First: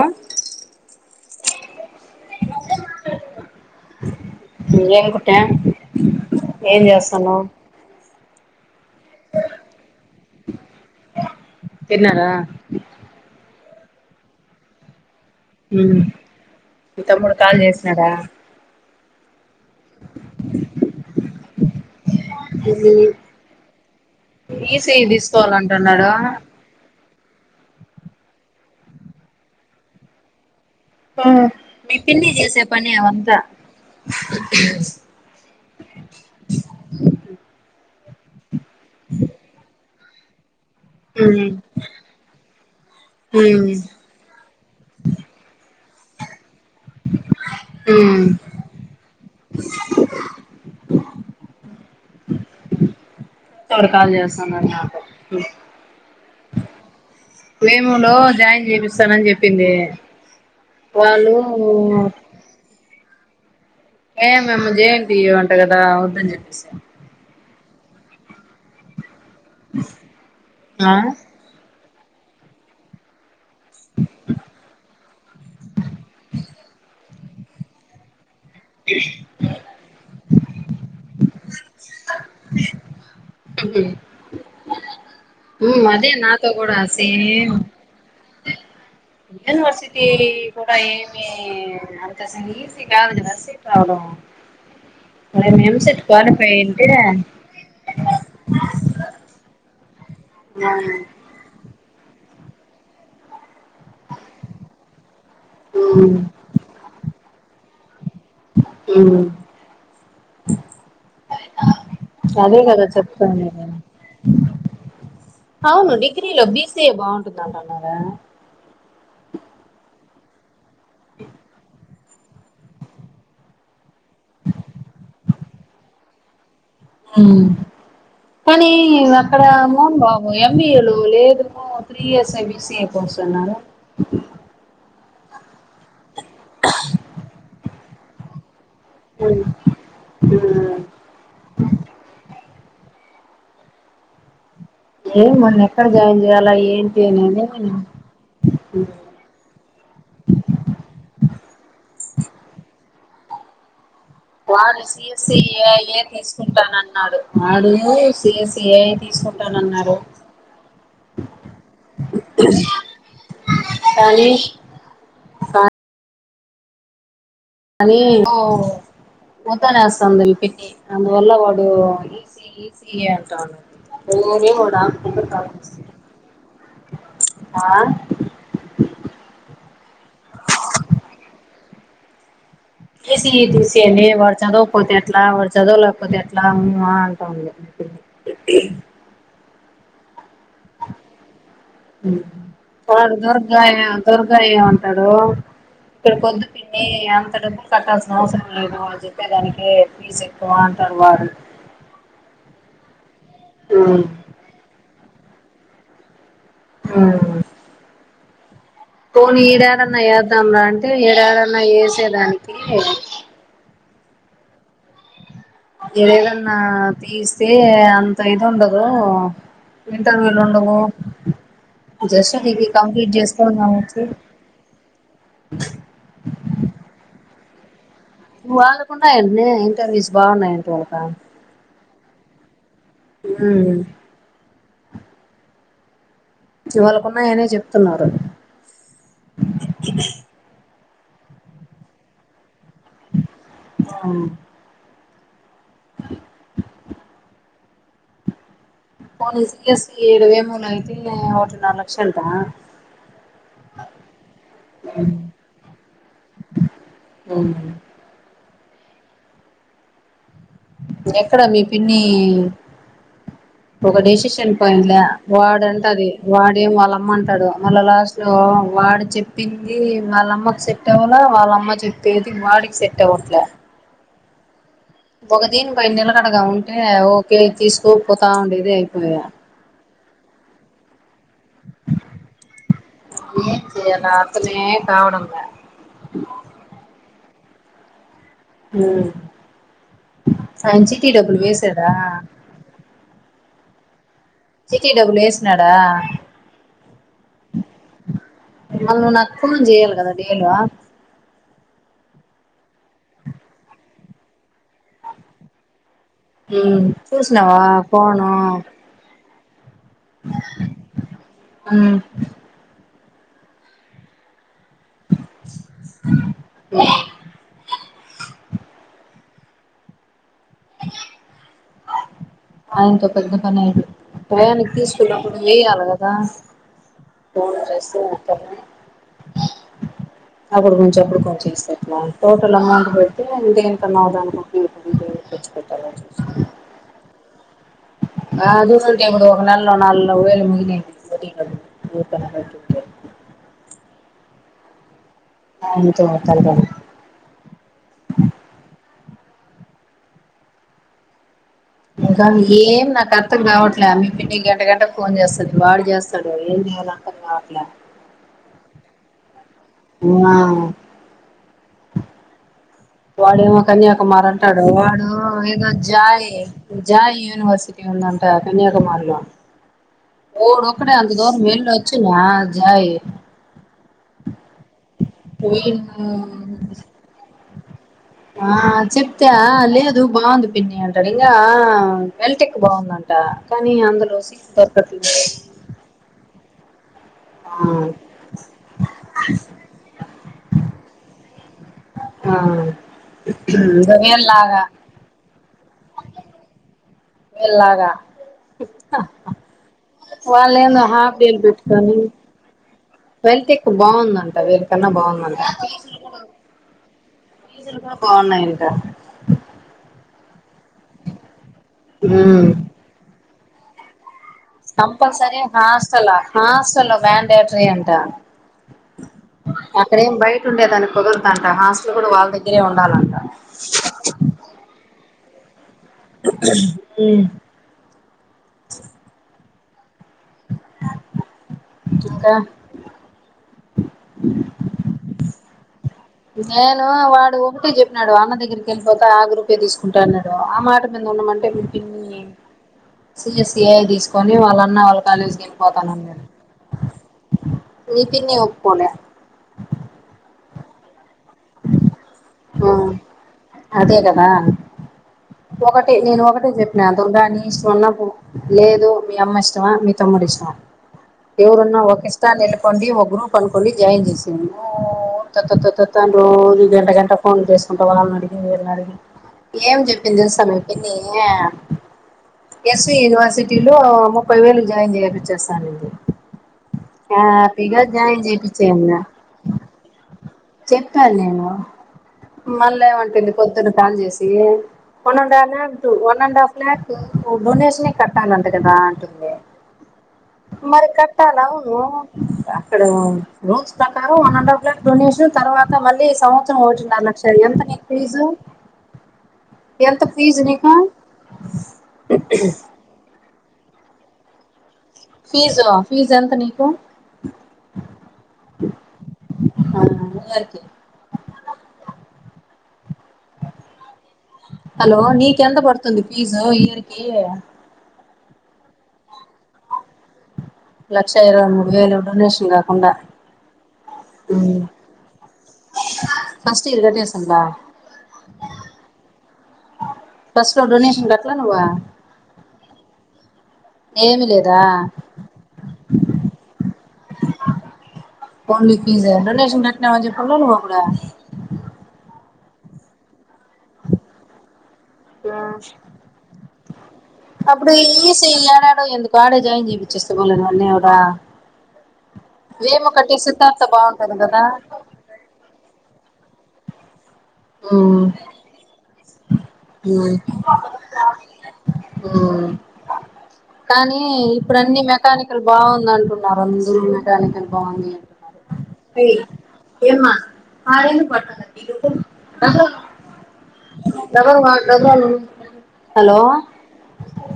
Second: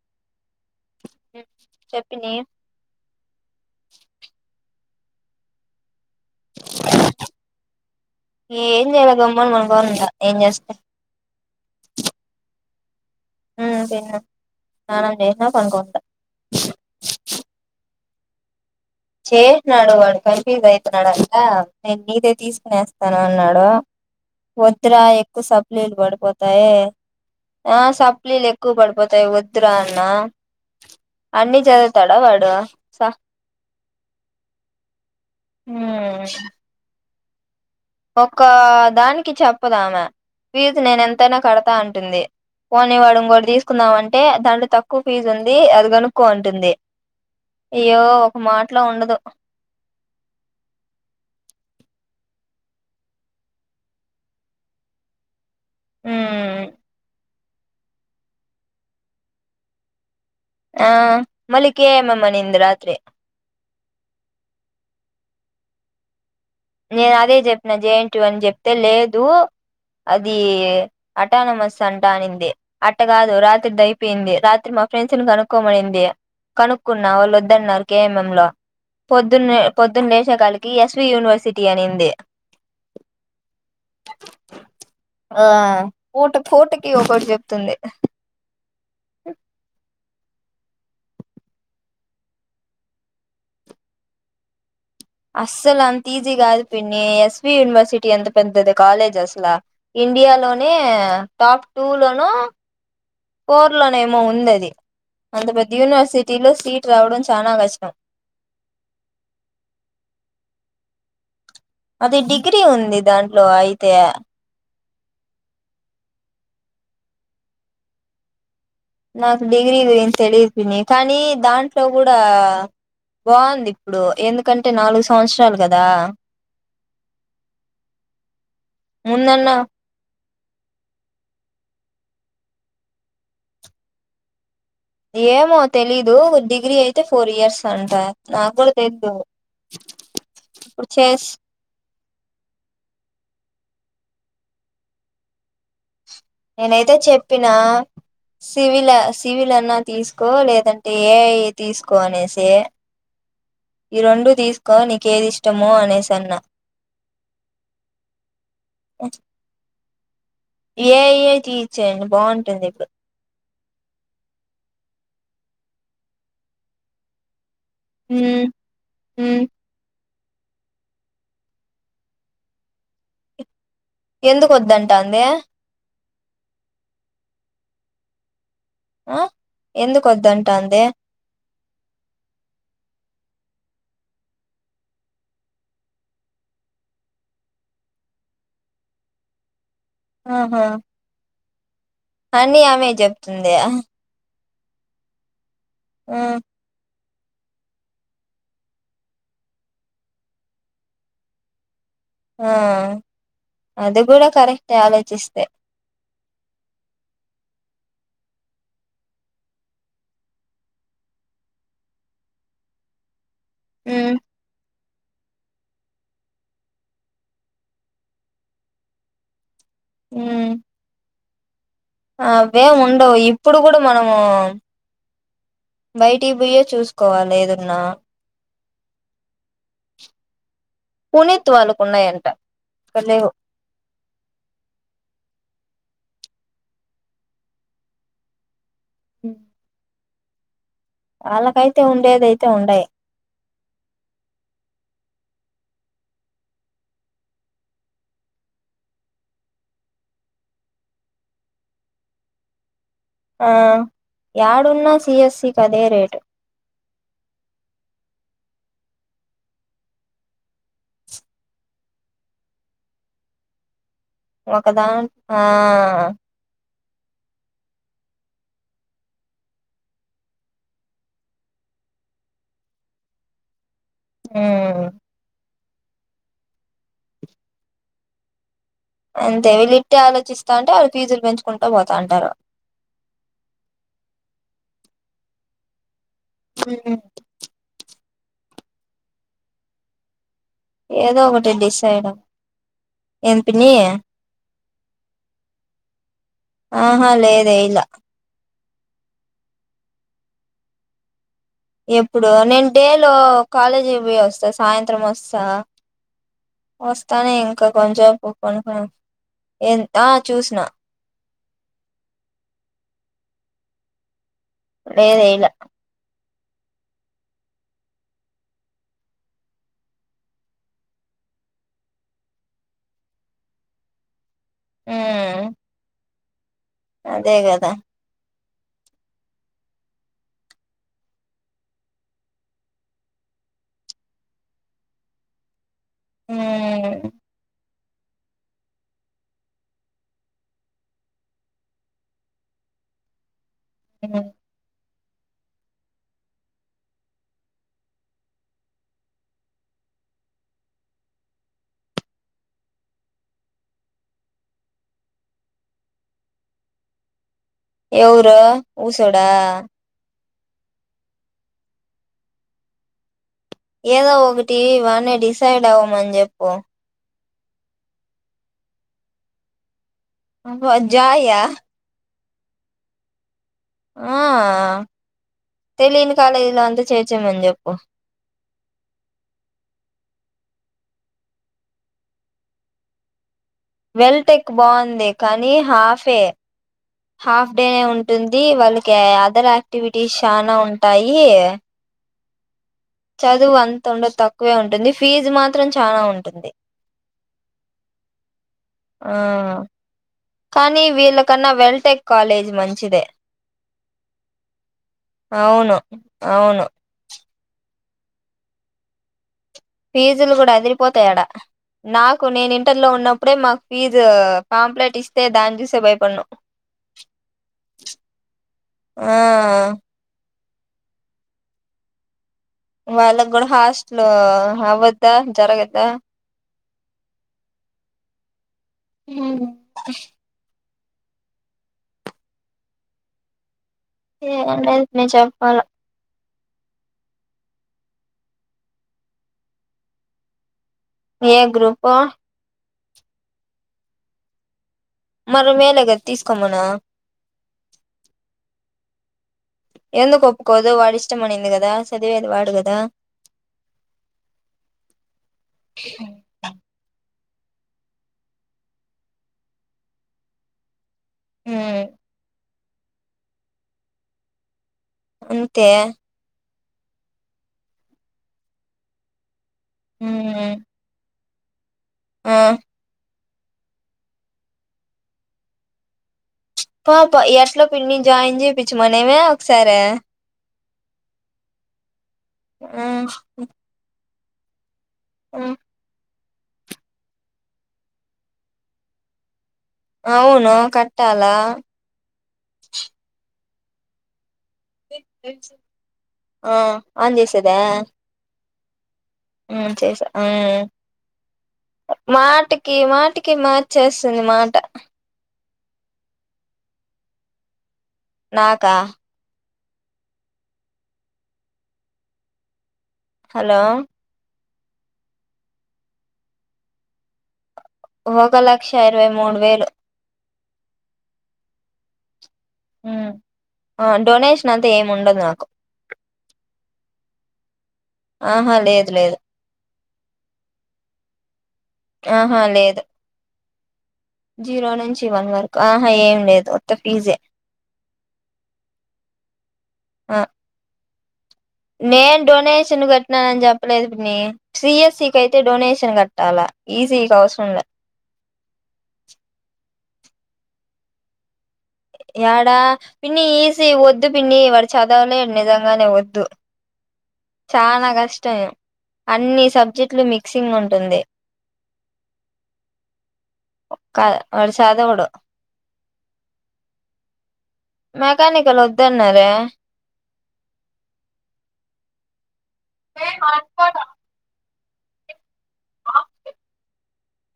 అ చెప్పినే ఏం కుట్టా ఏం చేస్తానావ్ ఏం చేయలే గమ్మున పడుకున్న ఏం చేస్త తిన్నార మ్ తిన్నాం సాన్నం చేసిన పనుకుంట మీ తమ్ముడు కాల్ చేసినడా చేసిన్నాడు వాడు కన్ఫ్యూజ్ అయితున్నాడు అంటా నేను నీదే తీసుకునేస్తా నేను అన్నాడు వద్దురా ఈసీఈ ఎక్కువ సప్లీలు తీసుకోవాలంటున్నాడు పడిపోతాయి ఆ సప్లీలు ఎక్కువ పడిపోతాయి వద్దురా అన్న అన్ని చదవుతడా వాడు స మేమంతా హ్ ఒక్క దానికి చెప్పదు ఆమె ఫీజ్ నేను ఎంతైనా కడతా అంటుంది. పోనీ వాడు ఇంగోడి తీసుకుందాం. అంటే దాంట్లో తక్కువ ఫీజు ఉంది. అది కోనుక్కో అంటుంది. అయ్యో ఒక్క మాటలో ఉండదు. తోడు కాలు చేస్తున్నారు నాకు ఉమ్ మేమునులో జాయిన్ చేపిస్తానని చెప్పింది. ఆ వాళ్ళు మల్లి కె మ్ మ్ అనింది రాత్రి ఏ మేమ్ జే న్ టి యు అంట కదా వద్దని చెప్పేసింది నేను అదే చెప్పిన జే న్ టీ యు అని చెప్తే లేదు అది అ ఆ అట్టా నమస్ అంటానిందే అట్టగాదు రా తెడ్ అయిపోయింది. రాత్రి మా ఫ్రెండ్స్ని కనుక్కోమన్నింది. కనుక్కున్నా వాళ్ళు వద్దు అన్నారు కే ఎం ఎం లో పొద్దున్నే పొద్దున్నే లేచినకానుంచి ఎస్వి యూనివర్సిటీ అనింది ఆ అదే పూట నాతో కూడా పూటకి ఒక్కటి సేమ్ చెప్తుంది. యూనివర్సిటీ కూడా ఏమి అంత ఈజీ కాదు కదా సిట్ రావడం మేము అస్సలు ఎంసెట్ అంత ఈజీ క్వాలిఫై కాదు అయింటే పిన్ని ఎస్ వి యూనివర్సిటీ అంత పెద్దది కాలేజెస్ ఇండియా ఆ లోనే టాప్ టూ లోనో ఫోర్ లోనే ఏమో ఉన్నది. అంత పెద్ద యూనివర్సిటీలో సీట్ రావడం చానా కష్టం. హ్ అది అదే డిగ్రీ కదా ఉంది చెప్ప దాంట్లో నేను అయితే అవును డిగ్రీలో బి సీ ఏ బాగుంటుంది. అంటున్నారు నాకు డిగ్రీ ఇది ఎమ్ తెలియదు. పిన్ని కానీ దాంట్లో కూడా బాగుంది ఇప్పుడు ఎందుకంటే నాలుగు సంవత్సరాలు కదా హ్మ్ కానీ ఈగ అక్కడ ముందన్న అమ్మమో ఎం బి ఏలు లేదు three years B C A course అన్నారూ ఏమో తెలీదు డిగ్రీ అయితే ఫోర్ ఇయర్స్ అంట నాకు కూడా తెలీదు ఇప్పుడు చేస్ ఏమోనే ఎక్కడ జాయిన్ చెయ్యాలె నేనైతే చెప్పినా సివిల్ సివిల్ అన్న తీసుకో లేదంటే ఏఐ తీసుకో అనేసి ఈ రెండు తీసుకో వాడు సి నీకు ఏస్ ఏది సి ఇష్టమో ఏఐ అనేసి అన్నా తీసుకుంటానన్నాడు. వాడు సి ఎస్ సి ఏఐ తీసుకుంటా కుంటా నన్నాడు ఏఐ తీచేయండి బాగుంటుంది ఇప్పుడు కానీ కానీ ఓ ఉమ్ ఉమ్ ఓ కానీ [unintelligible] అందువల్ల వాడు ఈజీ ఈజీ అంటాడు ఎందుకు వద్దంటాంది [unintelligible] ఆ ఆ ఎందుక వద్దంటాంది తీసి తీసేయండి వాడు చదవకపోతే ఎట్లా వాడు చదవలేకపోతే ఎట్లా ఊ ఆ అంటాంది హ్మ్ ఆహా అని ఆమె వాడు చెప్తుంది ఆ దుర్గాయ దుర్గాయ ఏమంటాడు ఇక్కడ పొద్దు పిన్ని అంత డబ్బులు కట్టాల్సిన అవసరం లేదు వా చెప్పేదానికి ఫీజు ఎక్కువ అంటాడు వాడు ఆ అది కూడా కరెక్ట్ ఆలోచిస్తే మ్ పోని ఇడేడన్నా యాద్దాం రా అంటే ఇడేడన్నా ఎసేదానికి మ్ ఏదన్నా తీస్తే అంత ఇది ఉండదు ఇంటర్వ్యూలు ఉమ్ ఉండవు జస్ దివి అవేం కంప్లీట్ ఉండవు చేస్కొని ఇప్పుడు కూడా రావచ్చు మనము బయటికి బుయ్యే చూసుకోవాలి ఏదున్నా వాళ్లకున్నాయి అంటనే ఇంటర్వ్యూస్ బాగున్నాయంట వాళ్ళక త్తు వాళ్ళకు ఉన్నాయంట లేవు ఉ వాళ్ళకున్నాయనే చెప్తున్నారు వాళ్ళకైతే ఉండేదయితే ఉండయి అ ఉమ్మ్ పోనీ సిఎస్ససి ఏడవేమూన్ అయితే ఒకటిన్నర లక్షంటా ఆ యాడున్నా సిఎస్ సి కి అదే రేట్ మ్ మీరు ఎక్కడ మీ పిన్ని ఒక డెష్ షన్ ఒకదా పోయినలే ఆ వాడంట అది వాడేం వాళ్ళమ్మ అంటాడు మళ్ళా లాస్ట్ లో వాడు చెప్పింది వాళ్ళమ్మకు చెప్పి టవలా వాళ్ళమ్మ చెప్పేది వాడికి సెట్ అవ్వట్లే మ్ ఒక దీన్ పైన నిలకడగా ఉంటే ఓకే తీసుకోకపోతా ఉండేది అయిపోయా టే వెళ్ళిట్టే ఆలోచిస్తా అంటే వాళ్ళు ఫిజులు పెంచుకుంటూ పోతాంటారు ఎం చెయ్యాలా అర్థమే కావడం లా మ్ మ్ ఆయన చిట్టీ ఏదో డబ్బులు వేసాడా ఏంది పిన్ని చిట్టి డబ్బులు ఎసినాడా ఆహా లేదే ఇలా మళ్ళ నువ్వు నాకు ఫోన్ చెయాలి కదా డేలో ఎప్పుడు నేను డేలో కాలేజీకి పోయి వస్తా సాయంత్రం వస్తా వస్తానే చూసినావా ఇంకా ఫోను కొంచేపు పనుకున ఎన్ చూసిన మ్ లేదు ఏయ్ లా అవు మీ ఆయనతో పెద్ద పనేటు టయానికి తీసుకున్నప్పుడు మ్ నువ్వు వేయాలి కదా అదే కదా అప్పుడు కొంచం అప్పుడు కొంచెం వేస్తే ఎట్లా టోటల్ అమౌంట్ పెడిటి దేనికన్నా ఒక దానికి ఉపయోగపడుద్ది తెచ్చి పెట్టాల ఉ కాదు మనకు ఇప్పుడు ఒక నెలలో నాలువేలు మునిగిన్ సరైనది నీకు కనబడింది చెప్పు ఆ ఉంటే వస్తా అన్నారు ఇంకా ఏం నాకు అర్థకు రావట్లే మీ పిన్ని గంట గంట ఫోన్ చేస్తాంది వాడు చేస్తాడు ఏం చేయాల అర్థం కావట్లే ఎవరు ఊసోడా ఆ వాడేమో ఏదో కన్యాకుమారి ఒకటి అంటాడు వాడు వాణ్ణి డిసైడ్ ఏదో అవ్వమని జాయ్ చెప్పు జాయ్ యూనివర్సిటీ ఉందంట కన్యాకుమారిలో డోక్కడే అంత దూరం జాయా వెళ్లి వచ్చిండా జాయ్ ఆ వీడు తెలియని కాలేజీలో అంతా చేర్చేమని చెప్పు ఆ చెప్తే లేదు బాగుంది పిన్ని అంటడు ఇంకా వెల్టెక్కు బాగుందం ట కాని వెల్ట్ ఎక్ బాగుంది కానీ హాఫ్ ఏ హాఫ్ ఆ డేనే ఉంటుంది వాళ్ళకి అదర్ యాక్టివిటీస్ చానా ఉంటాయి ఆ చదువు అంత ఇంకా ఉండ తక్కువే వీళ్ళలాగా ఉంటుంది ఫీజు మాత్రం చాలా ఉంటుంది వీళ్ళలాగా ఆ వాళ్ళేదో కానీ హాఫ్ డేల్ వీళ్ళకన్నా పెట్టుతారు వెల్టెక్ కాలేజ్ మంచిదే వెల్త్ టెక్ బాగుందంట వీరికన్నా బాగుందంట అవును అవును ఫీజులు కూడా బాగున్నాయంటా ఫీజులు కూడా ఎదిరిపోతాయాడా నాకు ఉమ్ నేను ఇంటర్లో ఉన్నప్పుడే మాకు ఫీజు పాంప్లెట్ ఇస్తే కంపల్సర దాన్ని చూసే హాస్టలా భయపడినం హాస్టల్ మ్యాన్రిటరీ అంట ఆ ఇక్కడేం బయట ఉండేదాన్ని కుదరదంట హాస్టల్ కూడా వాళ్ళ దగ్గరే ఉండాలంట హాస్టల్లో అవ్వద జరగద ఉ ఉ ఇంకా ఏం లేదు నువ్వు చెప్పాల నేను వాడు ఒకటే చెప్పినాడు అన్న దగ్గరికి వెళ్ళిపోత ఆ గ్రూపు ఆ తీసుకుంటా అన్నాడు ఆ మాట మీద ఏ ఉన్నామంటే మీ గ్రూపో పిన్ని సిఎస్ఈఐ తీసుకొని వాళ్ళఅన్న వాళ్ళ కాలేజీకి మరి మేలే వెళ్ళిపోతాను కదా అన్నాడు తీసుకోమను మీ పిన్ని ఒప్పుకోలే ఎందుకు ఒప్పుకోదు వాడు ఇష్టంమనింది కదా చదివేది వాడు కదా అదే కదా ఒకటి నేను ఒకటే చెప్ప నా దుర్గాని నీ ఇష్టం లేదు మీ అమ్మ ఇష్టమా మీ తమ్ముడు ఇష్టమా ఎవరన్నా ఉమ్ ఒక ఇస్తా నిలకండి ఒక గ్రూప్ అనుకోండి జాయిన్ చేసాను అంతే త త రోజు గంట గంట ఫోన్ చేసుకుంటా వాళ్ళని అడిగి వీళ్లను అడిగి ఏం ఉమ్ చేస్తోంది ఈ పిన్ని యా ఆ ఎస్వి యూనివర్సిటీలో ముప్పై వేలకు జాయిన్ చేయపిచ్చేస్తానండి పాప ఎట్ల పిన్ని జాయిన్ చేపిచ్చేయంది చేయిించుమనేవ ఒకసారి చెప్పాను నేను మళ్ళ ఏమంటుంది పొద్దున కాల్ చేసి వన్ అండ్ లన్ అండ్ హఫ్ లక్ డొనేషన్ కట్టాలంట కదా అంటుంది అవును మరి కట్టాలా కట్టాల అవును అక్కడ రూల్స్ ప్రకారం వన్ అండ్ఫ్ బ్లడ్ డొనేషన్ తర్వాత మళ్ళీ ఆ సంవత్సరం ఓటిన్నర ఆన్ లక్ష ఎంత నీకు ఫీజు మ్ ఎంత చేసా ఫీజు మ్ నీకు మాటికి మాటి కి మార్చేస్తుంది మాట ఫీజు ఫీజు ఎంత నీకు నాకా ఆ అందరికి హలో హలో నీకు ఎంత పడుతుంది ఫీజు ఇయర్కి ఒక లక్ష ఇరవై మూడు వేలు లక్ష ఇరవై మూడు వేలు డొనేషన్ కాకుండా ఉమ్ ఆ డొనేషన్ మ్ అంతా ఏమి ఉండదు నాకు ఫస్ట్ ఇయర్ కట్టే సుండ్ల ఆహా లేదు లేదు ఫస్ట్లో డొనేషన్ కట్లే నువ్వు ఆహా లేదు ఏమి లేదా జీరో నుంచి వన్ వరకు ఆహా ఏం లేదు ఉత్త ఫీజే ఓన్లీ ఫీజ్ డోనేషన్ కట్టినం అని ఆ చెప్పిండ్లే నువ్ అప్పుడు నేను డొనేషన్ కట్నానని చెప్పలేదు పిన్ని త్రి ఇయర్స్ కైతే డొనేషన్ కట్టాలా ఈసి కి అవసరం లే ఈ ఇసి యడేడో ఎందుక్ ఇంకాడేజాయిన్ చేపిచ్చేస్తే పోలే అన్నే క్ ఎడా పిన్ని తాత ఈసి వద్దు బాగుంటది పిన్ని కదా వాడు చదవలేడు నిజంగానే వద్దు చాలా మ్మ్ కష్టం అన్ని సబ్జెక్టులు మిక్సింగ్ ఉంటుంది మ్ కానీ కాదు వాడు ఇప్పుడు అన్ని చదవడు మెకానిక్ కల్ బాగుందంటున్నారు అందరు మెకానికల్ బాగుంది మెకానికల్ వద్దన్నారే ఏమ్మ [unintelligible] హలో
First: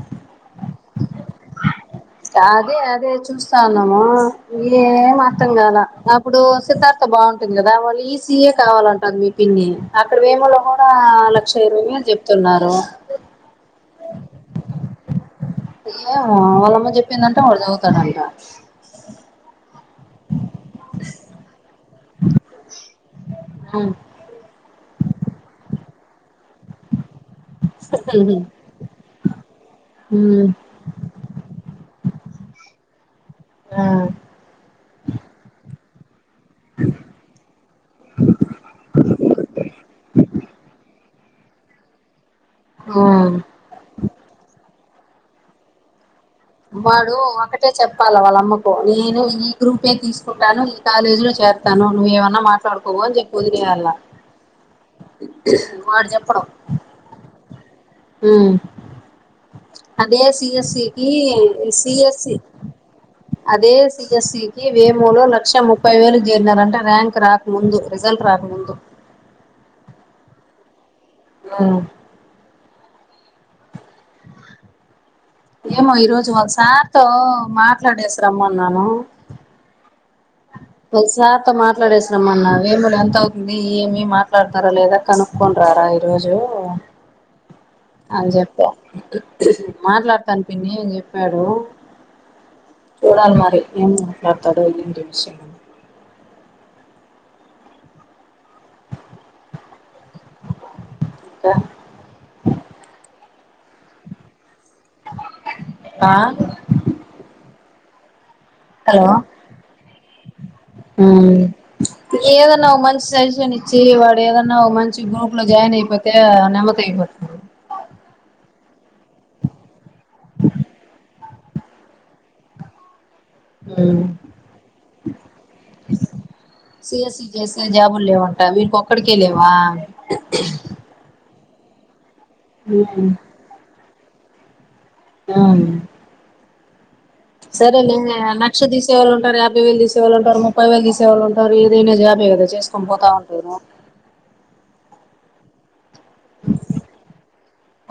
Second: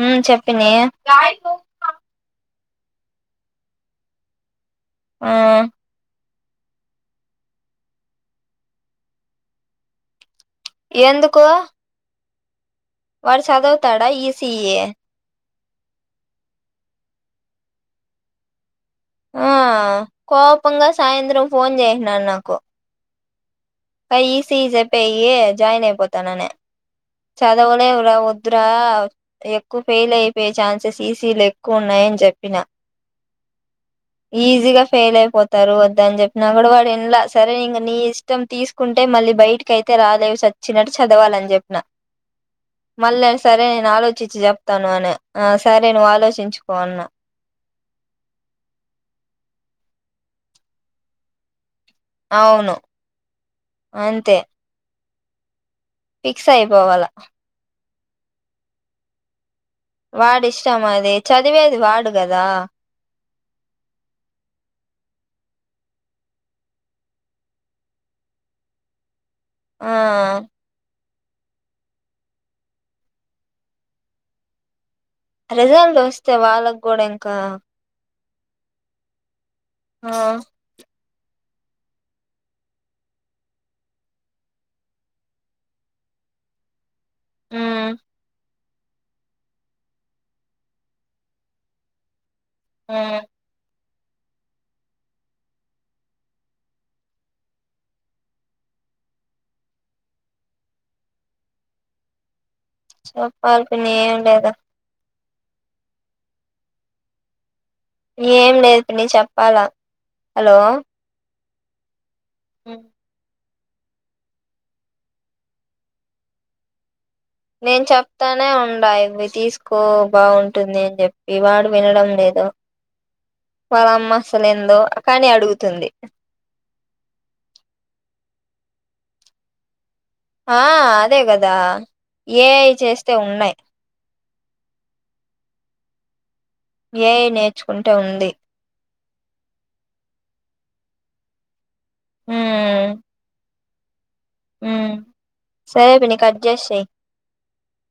మ్ చెప్పిన్ని అదే అదే చూస్తా ఉన్నాము ఏం అర్థం కాలే ఇప్పుడు సిధార్థ బాగుంటుంది కదా వాళ్ళు ఈసీయే కావాలంటుంది మీ పిన్ని అక్కడ వేమో కా ఎందుకు లక్ష ఇరవై వేలు చెప్తున్నారు వాడు చదవుతాడా ఈసి ఏమొ వాళ్ళమ్మ చెప్పిందంట వాడు చదువుతాడంట ఆ కోపంగా సాయంత్రం ఫోన్ చేసినడు నాకు ఆ ఈసిజెప్పేయ్యి జాయిన్ అయిపోతనని చదవలేవురా ఒద్దు రా ఎక్కువ ఫెయిల్ అయిపోయే ఛాన్ న్సెస్ ఈసీలో ఎక్కువ ఉన్నాయని చెప్పిన ఈజీగా ఫెయిల్ అయిపోతారు వద్దని చెప్ న కూడా వాడు ఇనలేని సరే ఇంగ నీ ఇష్టం తీసుకుంటే మళ్ళీ బయటకి అయితే రాలేవు సచ్చినట్టు చదవాలని చెప్పిన మళ్ళ ఉమ్ సరే నేను ఆలో చ్చి చెప్తాను అని ఆ సరే నువ్ ఆలోచించు వాడు ఒకటే చెప్పాల వాళ్ళ అమ్మకు నేను ఈ గ్రూప్ ఏ తీసుకుంటాను ఈ కాలేజీ లో చేరు తను నువయ ఏవన్నా అవును మాట్లాడుకోపో అని చెప్ వదిలేయల అంతే వాడు చెప్పడు పోవాలా ఊ అదే వాడిష్టం సిఎస్కి కి అది చదివేది వాడు సిఎస్సి కదా అదే సిఎస్సి కి వేమోలో లక్ష ముప్పై వేలు చేరిన అంట ర్యాంక్ రాకముందు రిజల్ట్ రాకముందు ఆ ఆ ఏమో రిజల్ట్ ఈ రోజు వస్తే వాళ్ళకు ఒకసార్ కూడా తో ఇంకా మాట్లాడేసి రమ్మన్నాను ఆ ఒయ్ సార్తో మాట్లాడేసి రమ్మన్న వేములఎంత అవుతుంది ఏమి మాట్లాడతారా లేదా కనుక్కొనిరారా ఈ రోజు మ్మ్ అని చెప్ మాట్లాడతాను పిన్ని అని చెప్పాడు మ్మ్ చూడాలి మరి ఏం మాట్లాడుతాడో ఏంటి విషయం ఇంకా చెప్పాలి పిన్ని ఏం లేదు ఆ ఏం లేదు పిన్ని చెప్పాలా హలో ఉమ్ ఏదన్నా ఒ మంచి సజిషన్ ఇ చ్చి వాడు ఏదన్నా ఒక మంచి గ్రూప్ లో జాయిన్ అయిపోతే నెమక అయిపోత నేను చెప్తానే ఉండ ఇవి తీసుకో బాగుంటుంది అని చెప్పి వాడు వినడం లేదు ఉ వాల్లమ్మ అసలు ఇందు కానీ అడుగుతుంది సిఎస్సి చేస్తె జాబులు లేవంట వీడిక్కొకడికే లేవా ఆ అదే కదా ఏఐ చేస్తే ఉ ఉన్నాయి యామ్మి ఏఐ సరే నేర్చుకుంటే లే ఇంగ ఉంది లక్ష తీసే వాళ్ళుంటారు యాభై వేలు తీసే వాళ్ళు ఉంట ముప్పై వేలు తీసే వాళ్ళు ఉంటారు ఎవరు ఏదైనా జాబే కదా చేసుకొని పోతా ఉంటేను ఉ సరే పిన్ని కట్జేసేయ్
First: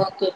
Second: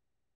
ఓకే